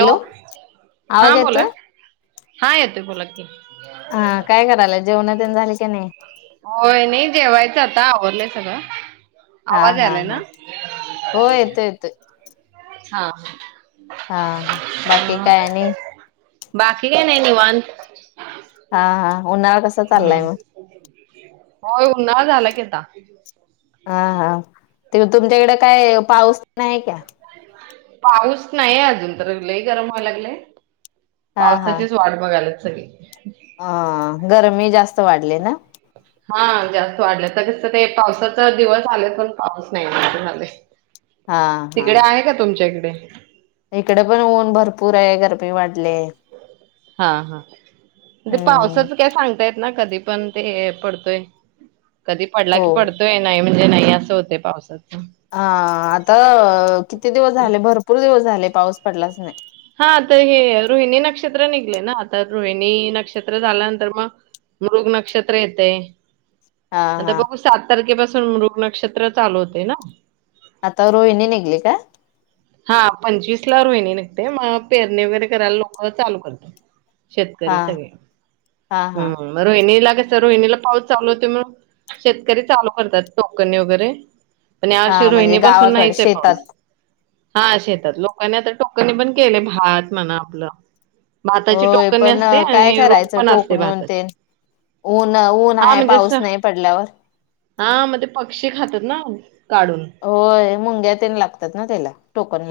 Hello आवाज हा बोला. येतोय हा येतोय बोला की. हा काय करायलाय जेवण तेन झाली की नाही होय नाही जेवायच आता आवरलं सगळ हा हा हा हो येतो येतो. हा. हा बाकी अ काय आणि बाकी काय नाही निवांत हा हा उन्हाळा कस चाललाय मग. हो उन्हाळा झाला कि आता. हा हा. ते तुमच्याकडे काय पाऊस नाही आहे का. पाऊस नाहीये अजून तर लही गरम व्हाय लागलंय. हा पावसाचीच वाट बघायला. सगे. हा. गरमी जास्त वाढले ना. हा जास्त वाढले तर कसत ते पावसाचा दिवस आले पण पाऊस नाही तुम्हाले. हा हा तिकडे आहे का तुमच्याकडे. [inaudible] इकडे पण ऊन भरपूर आहे गरमी वाढले. हा हा ते हम्म पावसाच काय सांगतायेत ना कधी. पण ते पडतोय कधी पडला हो की पडतोय नाही म्हणजे नाही असं होते पावसात. हा आता किती दिवस झाले? भरपूर दिवस झाले. पाऊस पडलाच नाही. हा तर हे रोहिणी नक्षत्र निघले ना आता रोहिणी नक्षत्र झाल्यानंतर मग मृग नक्षत्र येते. हा आता हा बघू सात तारखेपसून मृग नक्षत्र चालू होते ना. आता रोहिणी निघली का? हा पंचवीसला रोहिणी नकते, मग पेरणी वगैरे करायला लोक चालू करतो. हा शेतकरी सगळे हा हा हम्म. रोहिणीला रोहिणीला पाऊस चालू होतोय म्हणून शेतकरी चालू करतात टोकणी वगैरे. पण हा यावर्षी म्हणजे रोहिणी पासून गावाकड नाहीच आहे पाऊस. शेतात. हा शेतात लोकां आ टोकनी पण केले भात म्हणा आपलं भाताची होय टोकनी पण असते काय आणि रोप करायचं पण असते टोकणन भाताची तेन ऊन ऊन हा आहे म्हणजे अस पाऊस नाही पडल्यावर हा मग ते पक्षी खातात ना काढून होय मुंग्या तेन लागतात ना त्याला.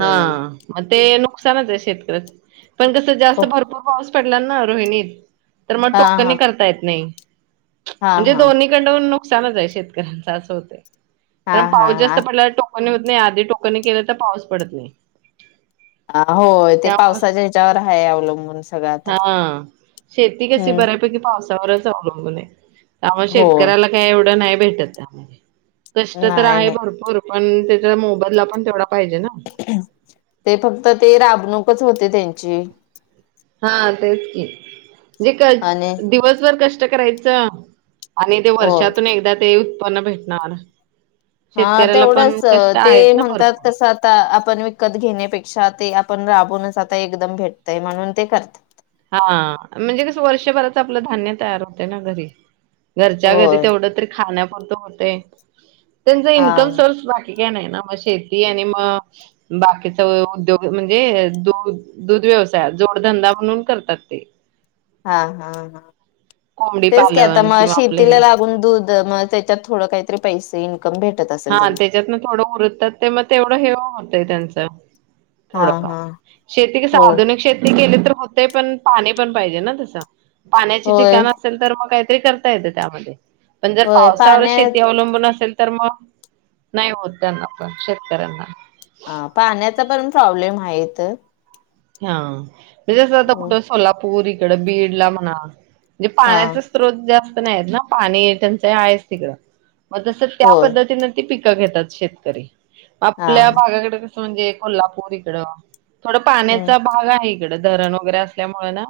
हा म ते नुकसानच आहे शेतकऱ्याच. पण कस जास्त भरपूर पाऊस पडला ना रोहिणीत. तर मग हा टोकनही हा करता येत नाही. हा म्हणजे हा दोन्हीकडंन नुकसानच आहे शेतकऱ्यांच असं होतय. हा कारण पाऊस जास्त हा पडला [unintelligible] नाही आधी टोकनी केलं तर पाऊस पडत नाही. ह हो ते पावसाच्या ह्याच्यावर हय अवलंबून सगळं आता हा शेती कशी हम्म बऱ्यापैकी पावसावरच अवलंबून आहे. त्यामुळे होय शेतकऱ्याला काही एवढं नाही भेटत त्यामध्ये कष्ट तर नाही आहे नाही भरपूर पण त्याच्या मोबईलला पण तेवढा पाहिजे ना. ते फक्त ते राबणूक. च होते त्यांची हा तेच की जे आणि दिवसभर कष्ट करायचं. आणि ते हो वर्षातून एकदा ते ना भेटणार. हा शेतकऱ्याला पण तेवढंच कष्ट ते आहेत ना म्हणतात भरपूर. कसं आता आपण विकत घेण्यापेक्षा ते पण राबूनच आता एकदम भेटतय म्हणून ते करत. हां म्हणजे कसं वर्षभराच आपलं धान्य तयार होत ना घरी घरच्या घरी होय तेवढं तरी खाण्या होत होतेे. त्यांचा हा इन्कम सोर्स भारी नाही ना मग शेती आणि मग बाकीचा उद्योग म्हणजे द दूध व्यवसाय जोडधंदा म्हणून करतात ते हा हा हा. कोंबडी तेच क आता पालन मग किंवा आपलं शेतीला हे लागून दूध मग त्याच्यात थोड काहीतरी पैसे इन्कम भेटत असेल हा त्यांना त्याच्यातन थोडं उरतात ते मग तेवढं हेव होतंय त्यांच [unintelligible] हा हा थोडफार शेती कस हो आधुनिक शेती केली तर हो ते पण पाणी पण पाहिजे ना तसं. पाण्याचे होय ठिकाण असेल तर मग काय करता येते त्यामध्ये पण जर होय पावसावर पाण्या शेती अवलंबून असेल. तर मग नाही होत त्यांना पण शेतकऱ्यांना पाण्याचा पण प्रॉब्लेम आहेत. [unintelligible] म्ह आठं सोला पुरीकडें बीड ला म्हणा. म्हणजे हा पाण्याचा स्त्रोत जा. नाही ना पाणी टंचाई आहेच तिकडं. मग तस त्या होय पद्धतीनं ती पिक पीक घेतात शेतकरी हा आपल्या भागाकडे म्हणजे कोल्हापूर इकडं. थोडं हम्म पाण्या भाग आहे इकडं धरण वगैरे असल्यामुळे ना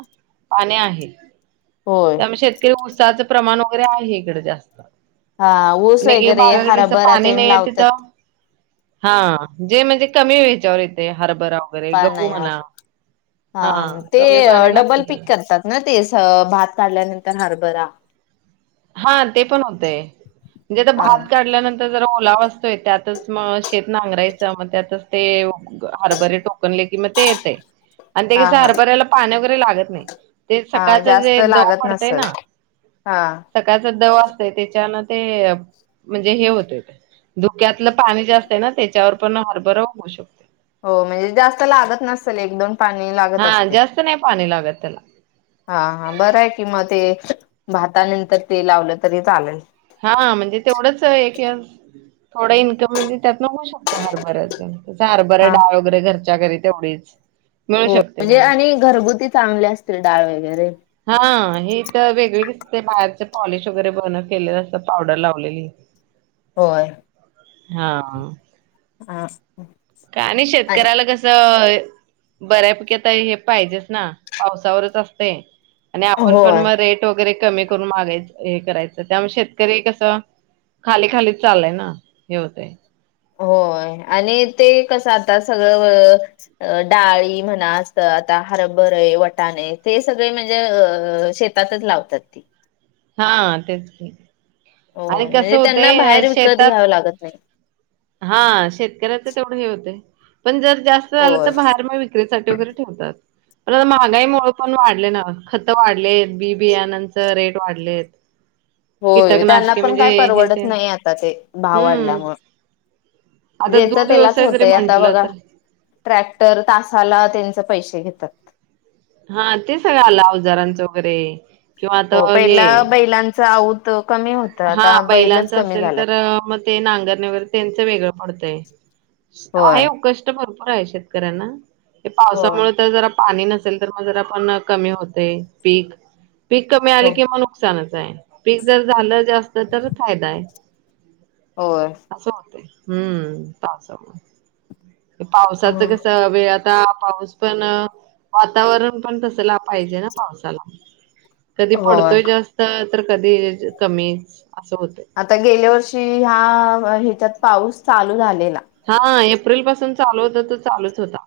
पाणी आहे. होय त्यामुळे शेतकरी ऊसाच. प्रमाण वगैरे आहे इकडं जास्त. हा ऊस पण एक एक वगैरे भागाकडे हराभरा ते लावतात. हा जे म्हणजे कमी हेचार येते हर बरोबर आहे गहु पाण्यावर म्हणा [unintelligible] हा हां, ते कमी पाणी लागतं डबल पिक त्याला. करतात ना ते स भात काढल्यानंतर. हरबरा. हा. ते पण होतय हा भात काढल्यानंतर ते जरा ओलाव असतोय त्यातच मग शेत नांगरायचं मग त्यातच ते हरभरे टोकनले की मग ते येते. आणि हा कशे हा हारबरायला पाण्या लागत नाही. ते हा सकाळचं जास्त जे दव लागत नसल हा. जस दव असते त्याच्यान ते म्हणजे हे व्हात धुक्यातलं पाणी जे असतं ना त्याच्यावर पण हरभर होऊ शुकते. हो म्हणजे जास्त लागत नसल एक दोन पाणी लागत हा असते जास्त नाही पाणी लागत त्याला. हा हा बर आहे कि म ते भातानंतर ते लावलं तरी चालेल. हा म्हणजे तेवढंच एक थोडं इन्कम म्हणजे त्यात न होऊ शकत हरभराच. हरबरा हा डाळ वगैरे घरची. घरच्या घरी तेवढीच. मिळू हो शकते म्हणजे त्यांना. आणि घरगुती चांगले असतील डाळ वगैरे. हा हे तर वेगवेगळेची ते बाहेरचे पॉलिश वगैरे बघुन केलेलं असता पावडर लावलेली. होय. हा. हा. काय नाही शेतकऱ्याला कसं बऱ्यापैकीता हे पाहिजेच ना पावसावरच असतय. आणि आपण पण होय मग रेट वगैरे कमी करून मागायच हे करायचं त्यामुळे शेतकरी कसं खाली खालीच चाललंय ना हे होतंय. होय आणि ते कसं आता सगळं डाळी म्हणा असं असत आता हरभरे वटाणे ते सगळे म्हणजे अ शेतातच लावतात ती. हा तेच की. हो आणि कसं म्हणजे होते त्यांना अ बाहेर विकत शेतात घ्यावं लागत नाही हा शेतकऱ्याच तेवढं हे होतेय पण जर जास्त झालं तर होय बाहेर मग विक्रीेसाठी वगैरे ठेवतात. बर महागाईमुळे पण वाढले ना खत वाढलेत बी बियानांच रेट वाढलेत होय त्यांना कीटकनाशके पण म्हणजे काही हे परवडत ते नाही आता ते भाव वाढला हम्म मुळं आता दूध त्यालाच व्यवसाय जरी होतय आता म्हंटलं बघा तर ट्रॅक्टर तासाला त्यांच पैशे ते घेतात हा ते सगळं आलं अवजारांचं वगैरे किंवा आता हो हे पहिला बैलांच आऊत कमी होत हा आता बैलच बैलांच कमी असेल झाल्यात. तर मग ते नांगरणेवर त्यांच वेगळं पडतय होय आहे उकष् आहे शेतकऱ्यांना ते होय पावसामुळे तर जरा पाणी न जंतर-मंतरला पण कमी होत ये पिक पीक कमी हो आले किंवा नुकसानच नाय पिक जर झालंच असत तर फायदा आहे होय असं होतंय हम्म पावसाच कस वेळ आता पाऊस पण वातावरण पण तसला पाहिजे ना पावसाला कधी होय. पडतोय जास्तच तर कधी च कमी आता गेल्या वर्षी ह्या ह्याच्यात पाऊस चालू झालेला हा ऐप अप्रिल पासून चालू होता तर चालूच होता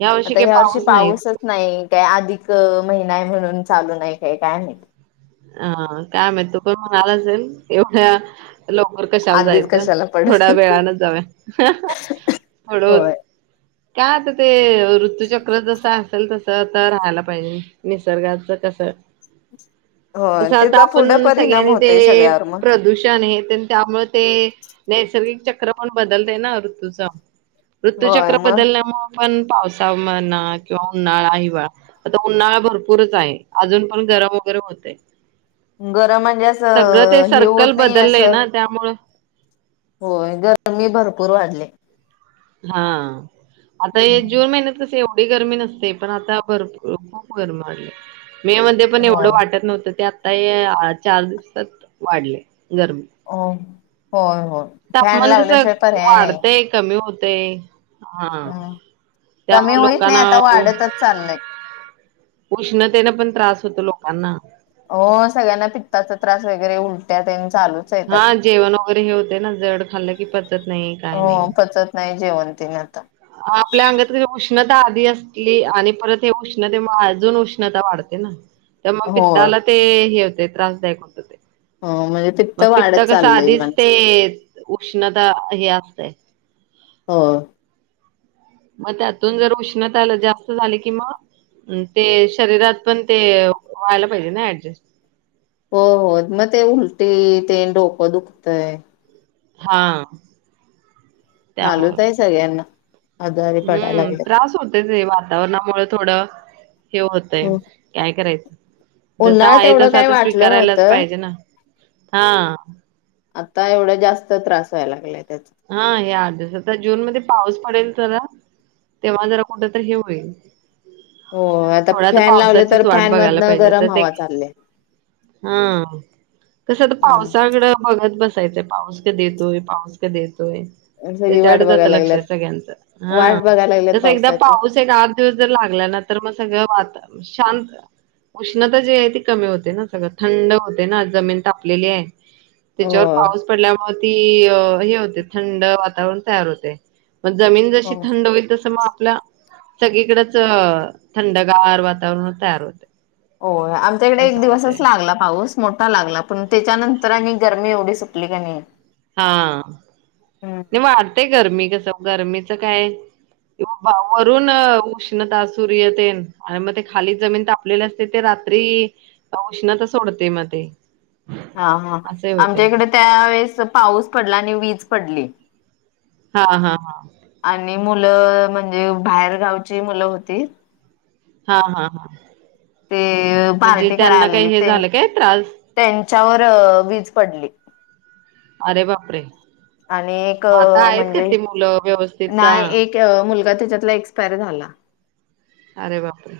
या आता काही ह्या वर्षी पाऊस नाहीच पाऊसच नाही काय अधिक महिना आहे म्हणून चालू नाही काय काय माहित अ काय माहित म्हणा आला असेल एवढ्या लवकर कशाला आधीच जायचं कशाला पड थोड्या वेळान जाऊया ह ह हळूच होय काय होतं ते ऋतुचक्र जसा असल तस आता राहायला पाहिजे निसर्गाच कस होय तसं आता त्याचा पुढं आपण परिणाम सगळ्यांचे होतय ते सगळ्यावर मग प्रदूषण आहे त त्यामुळे ते नैसर्गिक चक्र पण बदलंय ना ऋतूचं. ऋतू होय चक्र मग बदल म पण पावसा म्हना किंवा उन्हाळा हिवाळा आता उन्हाळा भरपूरच आहे. अजून पण गरम वगैरे होते. गरम म्हणजे, असं हे होत नाही बदललंय असं ना त्यामुळं होय. गर मी भरपूर वाढले. हा आता हे हम्म जून महिन्यात येव एवडी गरमी नसते, पण आता भरपू खूप गरम व्हायले. मे मध्ये पण एवढं होय वाटत नव्हतं ते आ आता चार दिवसात वाढले. गर्मी हो होय. होय फॅन तापमान कस लावल्याशिवाय पर्याय नाही. वाढतंय कमी हो तय. हा हम्म कमी त्यामुळ होईत नाही लोकांना आता वाढतच चाललंय. उष्णतेनं पण त्रास, लोकांना. त्यां हा जेवण वगैरे हे होते, ना जड खाल्लं की पचत नाही काय नाही. हो पचत नाही जेवण तेन आता आपल्या अंगात उष्णता आधी असली, आणि परत हे उष्णते अजून उष्णता वाढते. तर मग होय पित्ताला ते हे होते. त्रासदायक हो म्हणजे पित्त मग वाढत कसं चाललय आधीच माणस ते उष्णता हे असतय. हो. मग त्यातून जर उष्णताला जास्त झाली. की मग ते शरीरात पण ते व्हायला पाहिजे ना ऍडजस्ट. हो हो मग ते उलटी, ते डोकं दुखतंय हा. त्यामुळं. चालूत आहे सगळ्यांना आजारी पडायला हम्म लागलेत. त्रास होतोयच. वातावरणामुळे थोडं, हे होतय हो, काय करायचं. जस उन्हाळ्यात आहे एवढं तस काही आता वाटलं स्वीकारायलाच नव्हतं. पाहिजे ना हा. आता एवढं जास्त त्रास व्हाय लागला. हा हे [unintelligible] आता जून मध्ये पाऊस पडेल तर तेव्हा जरा कुठ तरी हे होईल? हो [unintelligible] आता थोडा तर फॅन लावले तर पावसाचीच वाट फॅन बघायला मधन पाहिजेता गरम ते हवा चालले हा तस ह पावसाकड बघत बस पाऊस कधी येतोय पाऊस? कधी ये होय सगळी वाट त्याच्याकडे जात बघायला लक्ष लागल्यात सगळ्यांच हा वाट बघायला लागल्यात तस एकदा पावसाची पाऊस एक आठ दिवस जर लागला ना तर मग सगळं वाता शांत उष्णता जी आहे ती कमी होते ना, सगळं थंड होते ना जमीन तापलेली आहे. हो त्याच्यावर पाऊस [inaudible] पडल्यामुळे ती.. अ.. हे होते थंड वातावरण तयार होते. मग जमीन जशी हो थंड होईल तसं मग? [unintelligible] सगळीकडेच थंडगार वातावरण तयार होते होय आमच्याकडे एक असं होतंय. दिवसच लागला पाऊस मोठा. हा लागला पण त्याच्यानंतर आणि गरमी एवढी सुटली की नाही. हा नाही वाढतेय गरमी कस? गरमीचं काय किंवा भाव वरून उष्णता सूर्य तेनं आणि आणि मग ते खाली जमीन तापलेले असते. ते रात्री उष्णता सोडते मग ते. हा हा असे होते. आमच्या इकडे त्यावेेळेस पाऊस पडला आणि वीज पडली. हा हा हा आणि मुलं म्हणजे बाहेर गावची मुलं होती हा हा हा ते म्हणजे पार्टी कराय त्यांना आली काही हे ती झालं काय त्रास त्यांच्यावर वीज पडली. आरे? बापरे! आणि एक मग आता आहेत का म्हणजे ती मुलं व्यवस्थित ना का? एक मुलगा त्याच्यातला एक एक्स्प् एक्स्पाईर झाला अरे! बापरे!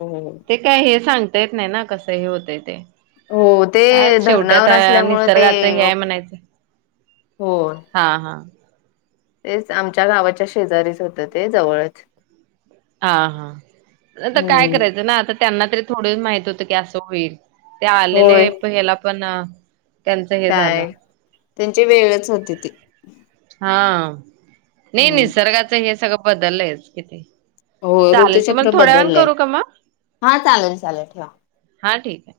हो. हो ते काय हे सांग? येत नाही ना कसं हे होत ते? हो. हो, काय ते शेवटी धरणावर असल्यामुळे ते निसर्गाच हे आहेय म्हणायचं? हो हा हा तेच आम. च्या गावाच्या शेजारीच होतं ते जवळच हा हा आता काय हम्म. करायचं ना आता? त्यांना तरी थोडं माहित होतं की असं होईल. ते होय आलेले पण ह्याला पण त्यांचं हे झालं काय त्यांची वेळच होती ती हां. नाही हम्म. निसर्गाचं हे सगळं. बदललयच किती? हो चालेल तुम्हाला ऋतुचक्र थोड्या वेळानं बदलले करू का मग? हा चालेल चालेल ठेवा. हा ठीक आहे.